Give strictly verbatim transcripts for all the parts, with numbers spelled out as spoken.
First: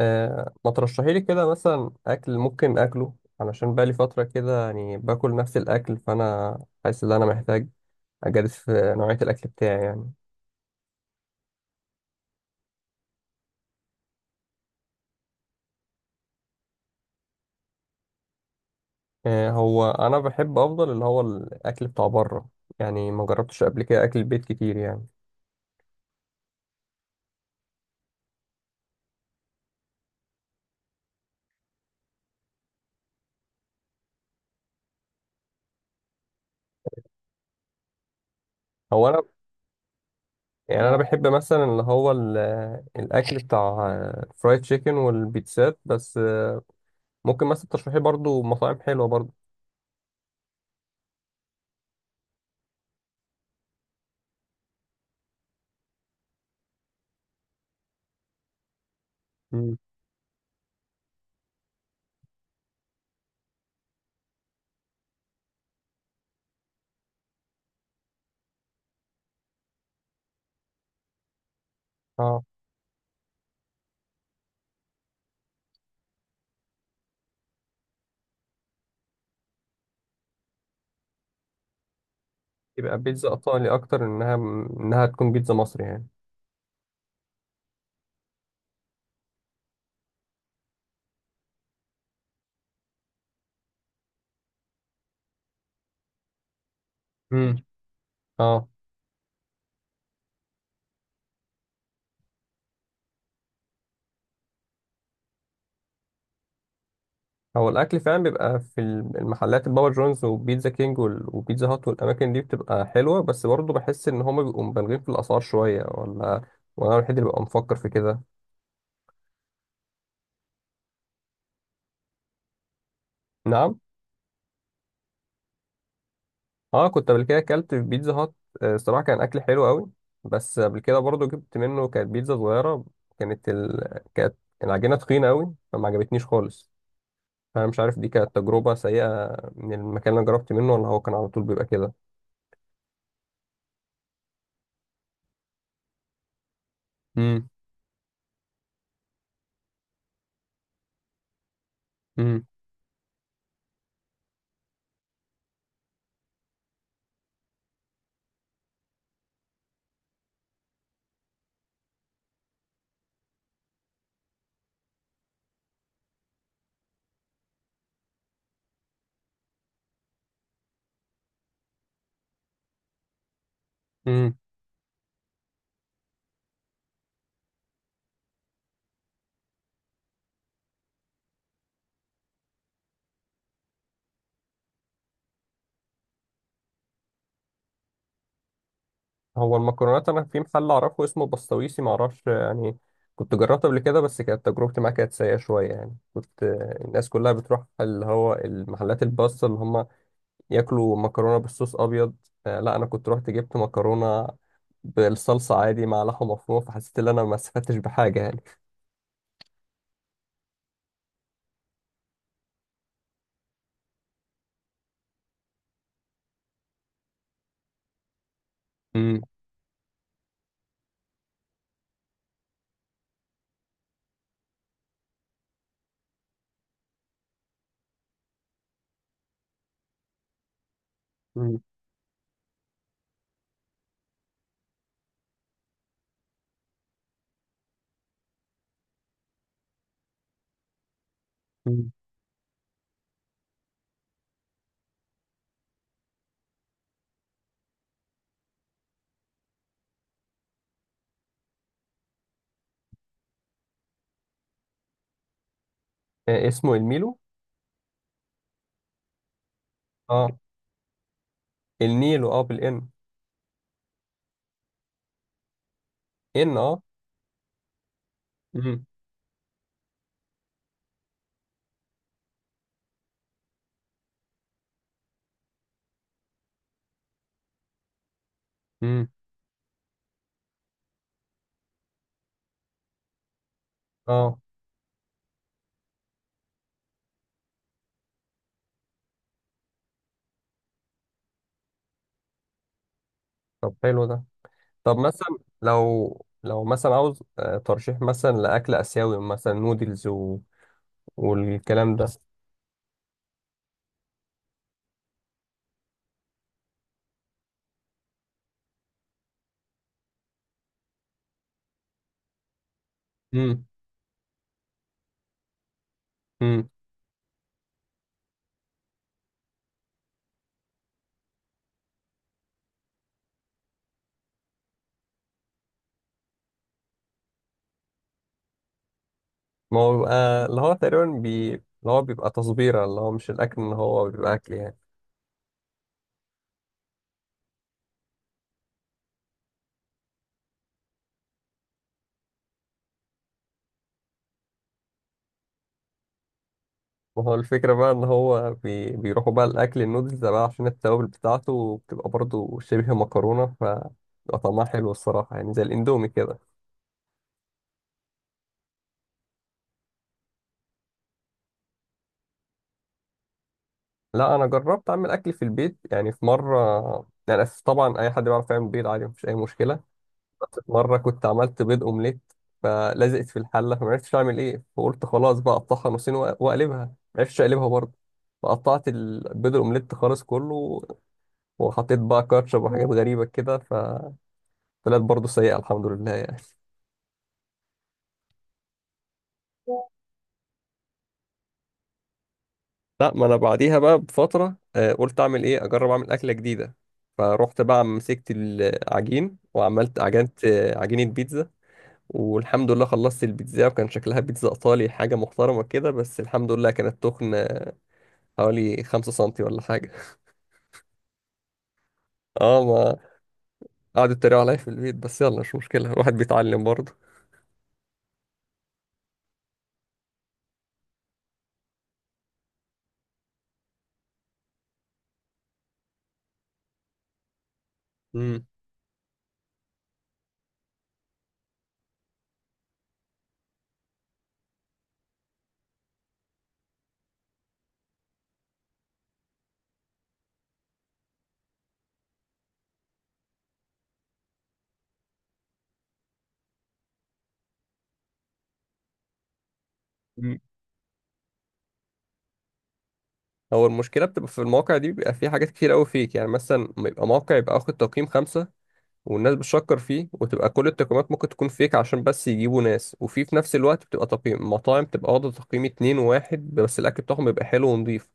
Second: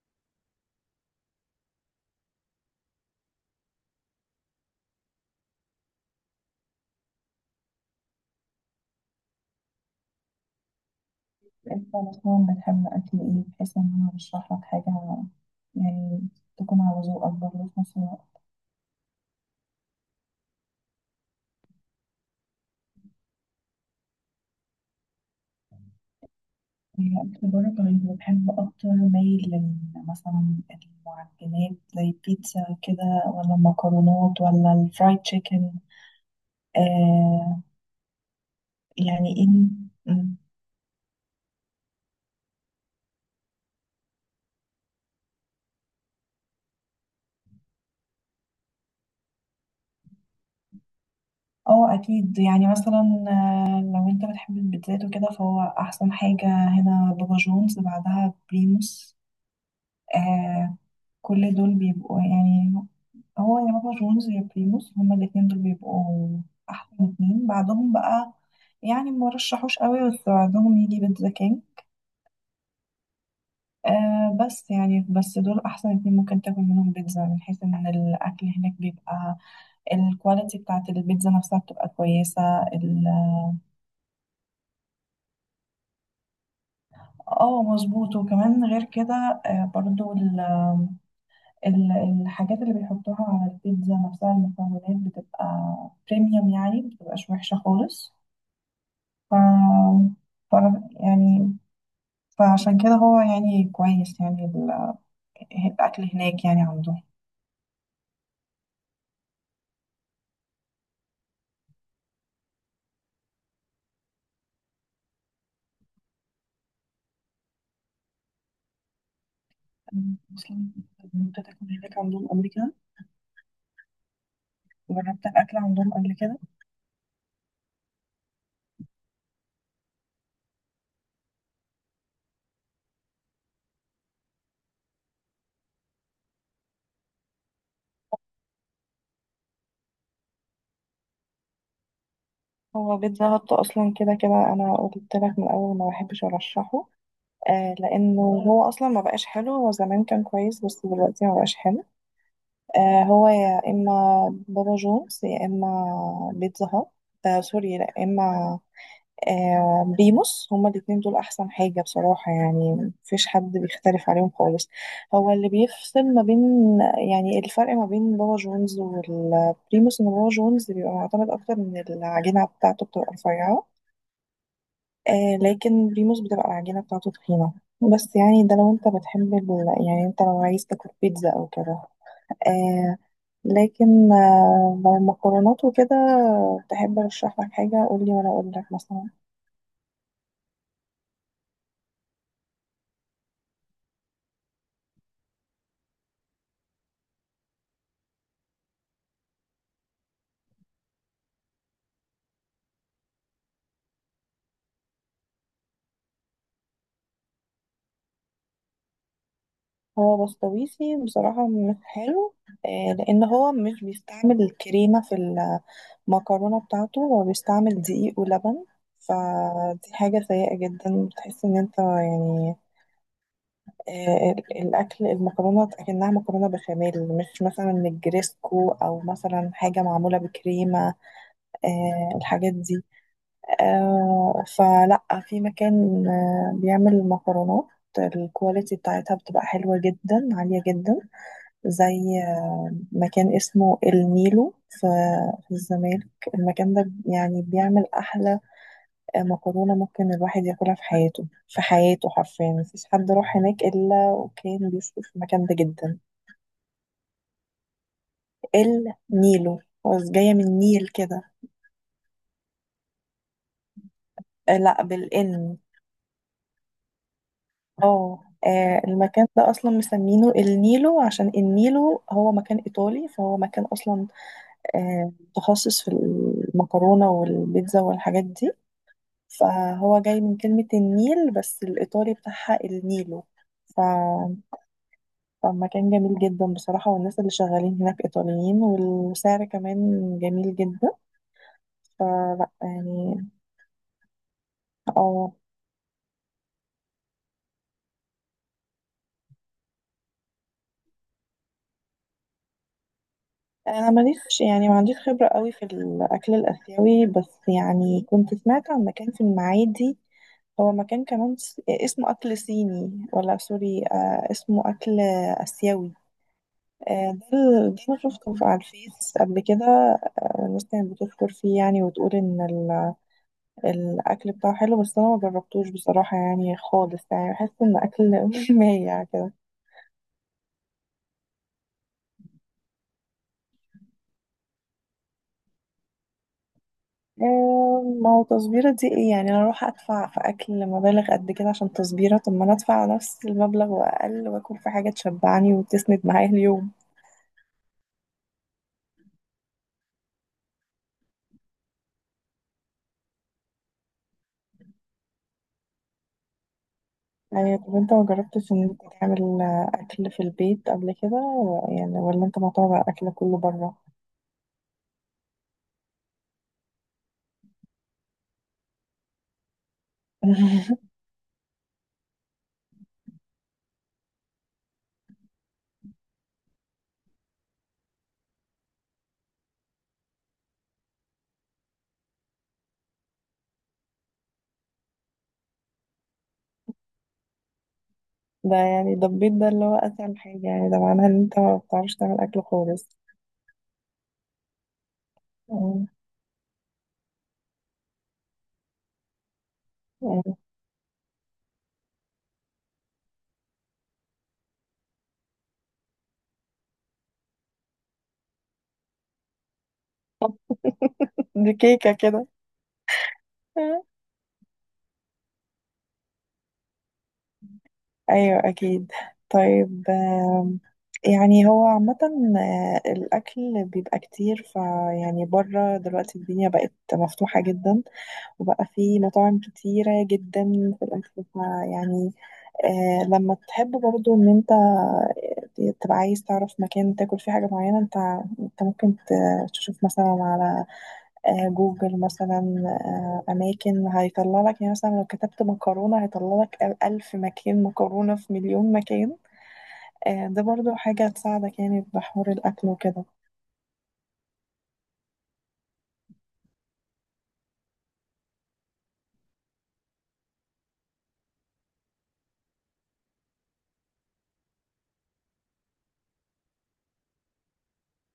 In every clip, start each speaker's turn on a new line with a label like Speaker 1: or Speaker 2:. Speaker 1: آه ما ترشحي لي كده مثلا اكل ممكن اكله، علشان بقالي فتره كده يعني باكل نفس الاكل، فانا حاسس ان انا محتاج اجدد في نوعيه الاكل بتاعي يعني.
Speaker 2: انت مثلا بتحب اكل ايه بحيث ان انا ارشح لك حاجه، يعني تكون على ذوقك برضه في نفس الوقت؟
Speaker 1: آه هو انا بحب افضل اللي هو الاكل بتاع بره، يعني ما جربتش قبل كده اكل البيت كتير يعني.
Speaker 2: يعني اكل بره؟ طيب بحب اكتر مايل لل- مثلا المعجنات زي البيتزا كده، ولا المكرونات ولا الفرايد تشيكن؟ آه،
Speaker 1: هو انا
Speaker 2: يعني ايه؟ مم.
Speaker 1: يعني، انا بحب مثلا اللي هو ال- الاكل بتاع الفرايد تشيكن والبيتزات، بس آه، ممكن مثلا ترشحي برضو مطاعم حلوه برضو.
Speaker 2: اه اكيد، يعني مثلا آه، لو انت بتحب البيتزات وكده فهو احسن حاجه هنا بابا جونز، بعدها بريموس.
Speaker 1: مم.
Speaker 2: آه، كل دول بيبقوا يعني، هو يا بابا جونز يا بريموس، هما الاتنين دول بيبقوا أحسن اتنين. بعدهم بقى يعني ما رشحوش قوي، بس بعدهم يجي بيتزا كينج.
Speaker 1: اه،
Speaker 2: آه بس يعني بس دول أحسن اتنين ممكن تاكل منهم بيتزا، من حيث إن الأكل هناك بيبقى الكواليتي بتاعت البيتزا نفسها بتبقى كويسة
Speaker 1: يبقى
Speaker 2: ال-
Speaker 1: بيتزا ايطالي اكتر انها انها تكون بيتزا مصري يعني.
Speaker 2: اه مظبوط، وكمان غير كده آه برضو ال- الحاجات اللي بيحطوها على البيتزا نفسها، المكونات بتبقى بريميوم يعني، بتبقاش وحشة خالص.
Speaker 1: اه،
Speaker 2: ف... ف... يعني فعشان كده هو يعني كويس، يعني ال- الأكل هناك يعني عندهم.
Speaker 1: هو الاكل فعلا بيبقى في المحلات البابا جونز وبيتزا كينج وال- وبيتزا هات والاماكن دي بتبقى حلوه، بس برضه بحس ان هما بيبقوا مبالغين في الاسعار شويه، ولا وانا الوحيد اللي ببقى مفكر في كده؟
Speaker 2: أنا أصلا جربت تاكل هناك عندهم قبل كده؟
Speaker 1: نعم.
Speaker 2: جربت الأكل عندهم قبل كده.
Speaker 1: اه كنت قبل كده اكلت في بيتزا هات. آه، الصراحه كان اكل حلو قوي، بس قبل كده برضه جبت منه كانت بيتزا صغيره، كانت ال... كانت العجينه تخينه قوي فما عجبتنيش خالص. فانا مش عارف دي كانت تجربه سيئه من المكان اللي أنا جربت منه، ولا هو كان على طول بيبقى كده.
Speaker 2: هو بيتزا هت أصلا كده كده أنا قلت لك من الأول ما بحبش أرشحه. آه لأنه هو أصلا ما بقاش حلو، هو زمان كان كويس بس دلوقتي ما بقاش حلو. آه، هو يا إما بابا جونز يا إما بيتزا هات آه سوري، لا، يا إما آه بريموس. هما الاتنين دول أحسن حاجة بصراحة، يعني مفيش حد بيختلف عليهم خالص. هو اللي بيفصل ما بين، يعني الفرق ما بين بابا جونز والبريموس، إن بابا جونز بيبقى معتمد أكتر، من العجينة بتاعته بتبقى رفيعة.
Speaker 1: امم.
Speaker 2: آه لكن بريموس بتبقى العجينة بتاعته تخينة. بس يعني ده لو انت بتحب ال... يعني انت لو عايز تاكل بيتزا او كده. آه، لكن آه، لو مكرونات وكده، تحب ارشح لك حاجه؟ قول لي وانا اقول لك مثلا.
Speaker 1: هو المكرونات، انا في محل اعرفه اسمه بسطويسي، معرفش يعني. كنت جربته قبل كده بس كانت تجربتي معاه كانت سيئة شوية، يعني كنت الناس كلها بتروح اللي هو المحلات الباستا اللي هم ياكلوا مكرونة بالصوص ابيض. آه، لا انا كنت رحت جبت مكرونة بالصلصة عادي مع لحمة مفرومة، فحسيت ان انا ما استفدتش بحاجة يعني.
Speaker 2: هو بسطويسي بصراحه مش حلو. آه، لان هو مش بيستعمل الكريمه في المكرونه بتاعته، هو بيستعمل دقيق ولبن.
Speaker 1: امم.
Speaker 2: فدي حاجه سيئه جدا، بتحس ان انت يعني آه، ال- الاكل، المكرونه اكنها مكرونه بشاميل، مش مثلا نجريسكو او مثلا حاجه معموله بكريمه.
Speaker 1: مم.
Speaker 2: آه، الحاجات دي آه فلا، في مكان آه بيعمل مكرونات الكواليتي بتاعتها بتبقى حلوة جدا عالية جدا.
Speaker 1: مم.
Speaker 2: زي مكان اسمه النيلو في في الزمالك. المكان ده يعني بيعمل أحلى آه، مكرونة ممكن الواحد ياكلها في حياته، في حياته حرفيا مفيش حد راح هناك إلا وكان بيشكر في المكان ده جدا.
Speaker 1: آه، اسمه الميلو.
Speaker 2: النيلو. هو جاية
Speaker 1: اه
Speaker 2: من نيل كده.
Speaker 1: النيلو. اه بالان.
Speaker 2: آه، لا، بالإن.
Speaker 1: ان اه.
Speaker 2: اه. آه،
Speaker 1: مم.
Speaker 2: المكان ده اصلا مسمينه النيلو عشان النيلو هو مكان ايطالي، فهو مكان اصلا آه، متخصص في المكرونه والبيتزا والحاجات دي.
Speaker 1: مم.
Speaker 2: فهو جاي من كلمه النيل بس الايطالي بتاعها النيلو. ف...
Speaker 1: اه،
Speaker 2: فمكان جميل جدا بصراحه، والناس اللي شغالين هناك ايطاليين، والسعر كمان جميل جدا. فلا يعني.
Speaker 1: طب حلو ده. طب
Speaker 2: اه،
Speaker 1: مثلا لو لو مثلا عاوز آه، ترشيح مثلا لأكل آسيوي، مثلا نودلز و... والكلام ده.
Speaker 2: انا ماليش يعني، ما عنديش خبره قوي في الاكل الاسيوي، بس يعني كنت سمعت عن مكان في المعادي. هو مكان كمان س- اسمه اكل صيني ولا
Speaker 1: امم.
Speaker 2: سوري آه اسمه اكل اسيوي.
Speaker 1: امم.
Speaker 2: آه ده ال- ده انا شفته في- على الفيس قبل كده. آه الناس كانت بتشكر فيه يعني، وتقول ان ال- الاكل بتاعه حلو، بس انا ما جربتوش بصراحه، يعني خالص، يعني بحس ان اكل مايع كده.
Speaker 1: ما هو بيبقى اللي هو تقريبا بي... اللي هو بيبقى تصبيرة، اللي هو مش الأكل إن هو بيبقى أكل يعني.
Speaker 2: آه، ما هو تصبيرة دي ايه يعني؟ انا اروح ادفع في اكل مبالغ قد كده عشان تصبيرة؟ طب ما انا ادفع نفس المبلغ واقل، واكل في حاجة تشبعني وتسند معايا اليوم.
Speaker 1: وهو الفكرة بقى إن هو بي... بيروحوا بقى الأكل النودلز ده بقى عشان التوابل بتاعته بتبقى برضه شبه مكرونة، فبيبقى طعمها حلو الصراحة يعني زي الإندومي كده.
Speaker 2: آه، طب انت ما جربتش ان انت تعمل آه، اكل في البيت قبل كده و- يعني، ولا انت معتمد على الاكل كله بره؟
Speaker 1: لا، أنا جربت أعمل أكل في البيت يعني في مرة. يعني طبعا أي حد بيعرف يعمل بيض عادي مفيش أي مشكلة. مرة كنت عملت بيض أومليت فلزقت في الحلة، فما عرفتش أعمل إيه، فقلت خلاص بقى أقطعها نصين وأ- وأقلبها. ما عرفتش أقلبها برضه. فقطعت البيض الأومليت خالص كله، وحطيت بقى كاتشب وحاجات غريبة كده، فطلعت برضه سيئة الحمد لله يعني.
Speaker 2: ده يعني ده البيت، ده اللي هو اسهل حاجة يعني، ده معناها ان انت ما بتعرفش تعمل اكل خالص.
Speaker 1: لا، ما أنا بعديها بقى بفترة آه، قلت أعمل إيه،
Speaker 2: آه،
Speaker 1: أجرب أعمل أكلة جديدة. فروحت بقى مسكت العجين وعملت
Speaker 2: آه.
Speaker 1: عجنت آه، عجينة بيتزا. والحمد لله خلصت البيتزا وكان شكلها بيتزا ايطالي حاجه محترمه كده، بس الحمد لله كانت تخن حوالي خمسة سنتي ولا حاجة.
Speaker 2: طب دي كيكة كده.
Speaker 1: اه، ما قعدوا يتريقوا عليا في البيت، بس يلا مش مشكلة الواحد بيتعلم برضه.
Speaker 2: ايوه اكيد. طيب آم، يعني هو عامة آه، الأكل بيبقى كتير، فيعني بره دلوقتي الدنيا بقت مفتوحة جدا،
Speaker 1: امم.
Speaker 2: وبقى في مطاعم كتيرة جدا في الأكل، فيعني آه لما تحب برضو إن أنت تبقى عايز تعرف مكان تاكل فيه حاجة معينة، أنت أنت ممكن ت- تشوف مثلا على آه، جوجل مثلا. آه، أماكن هيطلع لك، يعني مثلا لو كتبت مكرونة هيطلع لك ألف مكان مكرونة في مليون مكان. آه،
Speaker 1: مم.
Speaker 2: ده برضو حاجة تساعدك يعني في حوار الأكل وكده.
Speaker 1: هو المشكلة بتبقى في المواقع دي، بيبقى فيه حاجات كتير قوي فيك، يعني مثلا ما يبقى موقع يبقى واخد تقييم خمسة والناس بتشكر فيه وتبقى كل التقييمات ممكن تكون فيك عشان بس يجيبوا ناس، وفي في نفس الوقت بتبقى تقييم مطاعم تبقى واخدة تقييم اتنين وواحد بس الأكل بتاعهم بيبقى حلو ونضيف.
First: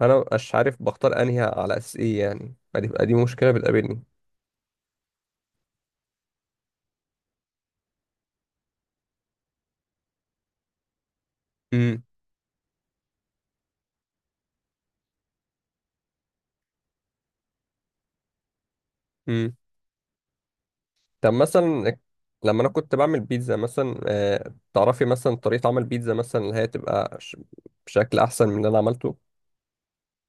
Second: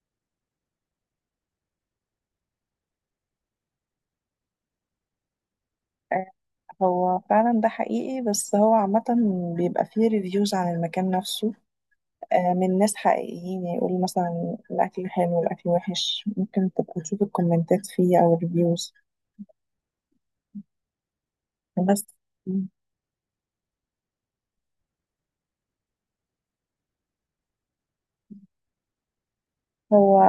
Speaker 1: أنا مبقاش عارف بختار أنهي على أساس إيه يعني، فدي بقى دي مشكلة بتقابلني.
Speaker 2: آه، هو فعلا ده حقيقي، بس هو عامة بيبقى فيه ريفيوز عن المكان نفسه
Speaker 1: امم.
Speaker 2: آه، من ناس حقيقيين يعني، يقولوا مثلا الأكل حلو، الأكل وحش. ممكن تبقى تشوف الكومنتات فيه أو الريفيوز.
Speaker 1: طب مثلا
Speaker 2: بس
Speaker 1: لما انا كنت بعمل بيتزا مثلا، آه، تعرفي مثلا طريقة عمل بيتزا مثلا اللي هي تبقى ش- بشكل احسن من اللي انا عملته؟
Speaker 2: هو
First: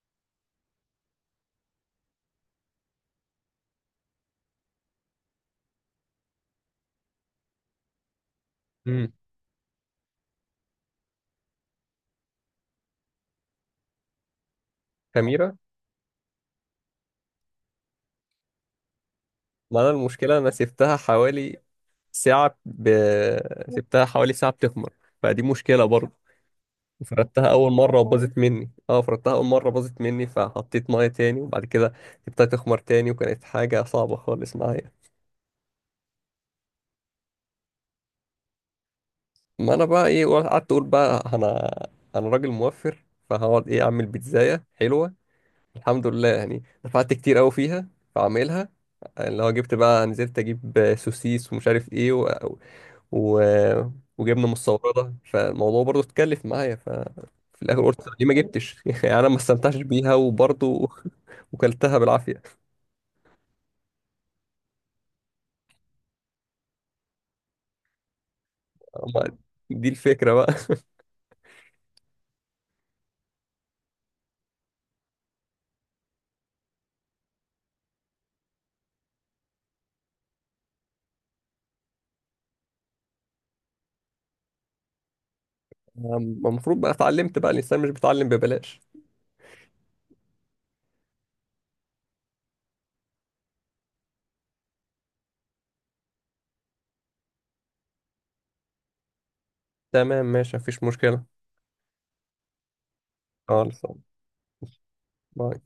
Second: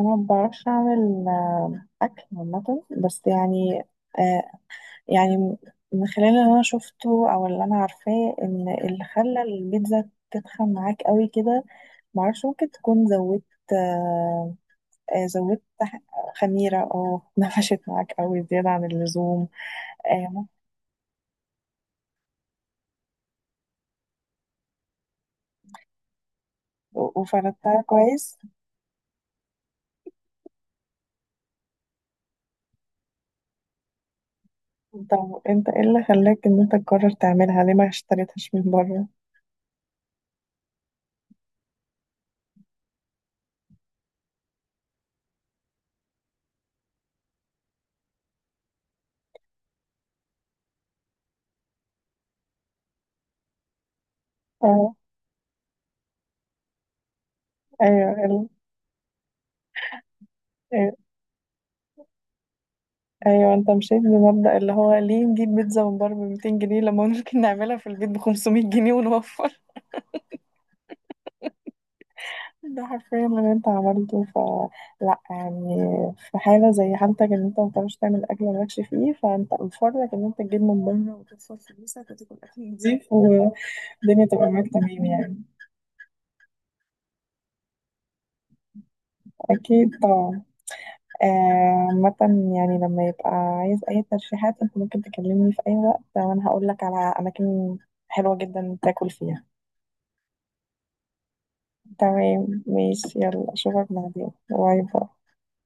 Speaker 2: أنا مبعرفش أعمل آه، أكل عامة، بس يعني آه، يعني م- من خلال اللي انا شفته او اللي انا عارفاه، ان اللي
Speaker 1: امم.
Speaker 2: خلى البيتزا تتخن معاك قوي كده، معرفش ممكن تكون زودت آه آه،
Speaker 1: خميرة.
Speaker 2: زودت ح- خميرة، او نفشت معاك قوي زيادة عن اللزوم.
Speaker 1: ما انا
Speaker 2: آه
Speaker 1: المشكلة
Speaker 2: ممكن-
Speaker 1: انا سبتها حوالي ساعة ب... سبتها حوالي ساعة بتخمر، فدي مشكلة برضه.
Speaker 2: و-
Speaker 1: فردتها اول
Speaker 2: وفردتها
Speaker 1: مرة وباظت
Speaker 2: كويس؟
Speaker 1: مني، اه فردتها اول مرة باظت مني فحطيت مية تاني، وبعد كده سبتها تخمر تاني وكانت حاجة صعبة خالص معايا.
Speaker 2: طب انت ايه اللي خلاك ان انت تقرر تعملها؟ ليه ما اشتريتهاش من بره؟
Speaker 1: ما انا بقى ايه قعدت اقول بقى انا انا راجل موفر، فهقعد ايه اعمل بيتزاية حلوة. الحمد لله يعني دفعت كتير قوي فيها، في عمايلها، اللي هو جبت بقى نزلت اجيب سوسيس ومش عارف ايه و... و... وجبنه
Speaker 2: اه،
Speaker 1: مستورده، فالموضوع برضه اتكلف معايا. ف في الاخر قلت
Speaker 2: ايوه
Speaker 1: طب ليه ما
Speaker 2: ال-
Speaker 1: جبتش، يعني انا ما استمتعتش بيها وبرضه
Speaker 2: ايوه،
Speaker 1: وكلتها بالعافيه.
Speaker 2: أيوة. انت مشيت بمبدأ اللي هو ليه نجيب بيتزا من بره ب مئتين جنيه، لما ممكن نعملها في البيت ب خمسمية جنيه
Speaker 1: أما
Speaker 2: ونوفر.
Speaker 1: دي الفكره بقى.
Speaker 2: ده حرفيا اللي انت عملته، فلا يعني في حالة زي حالتك، ان انت ما بتعرفش تعمل اكل مالكش فيه، فانت مفرك ان انت تجيب من بره وتدفع فلوسك وتاكل اكل نضيف، والدنيا تبقى معاك تمام يعني.
Speaker 1: أم- المفروض بقى اتعلمت، بقى الانسان مش بيتعلم ببلاش.
Speaker 2: اكيد طبعا. آه، عامة يعني لما يبقى عايز اي ترشيحات، انت ممكن تكلمني في اي وقت، وانا هقول لك على اماكن حلوة جدا تاكل فيها.
Speaker 1: تمام ماشي مفيش مشكله.
Speaker 2: تمام ماشي، يلا
Speaker 1: خالص.
Speaker 2: اشوفك بعدين. باي باي.
Speaker 1: باي.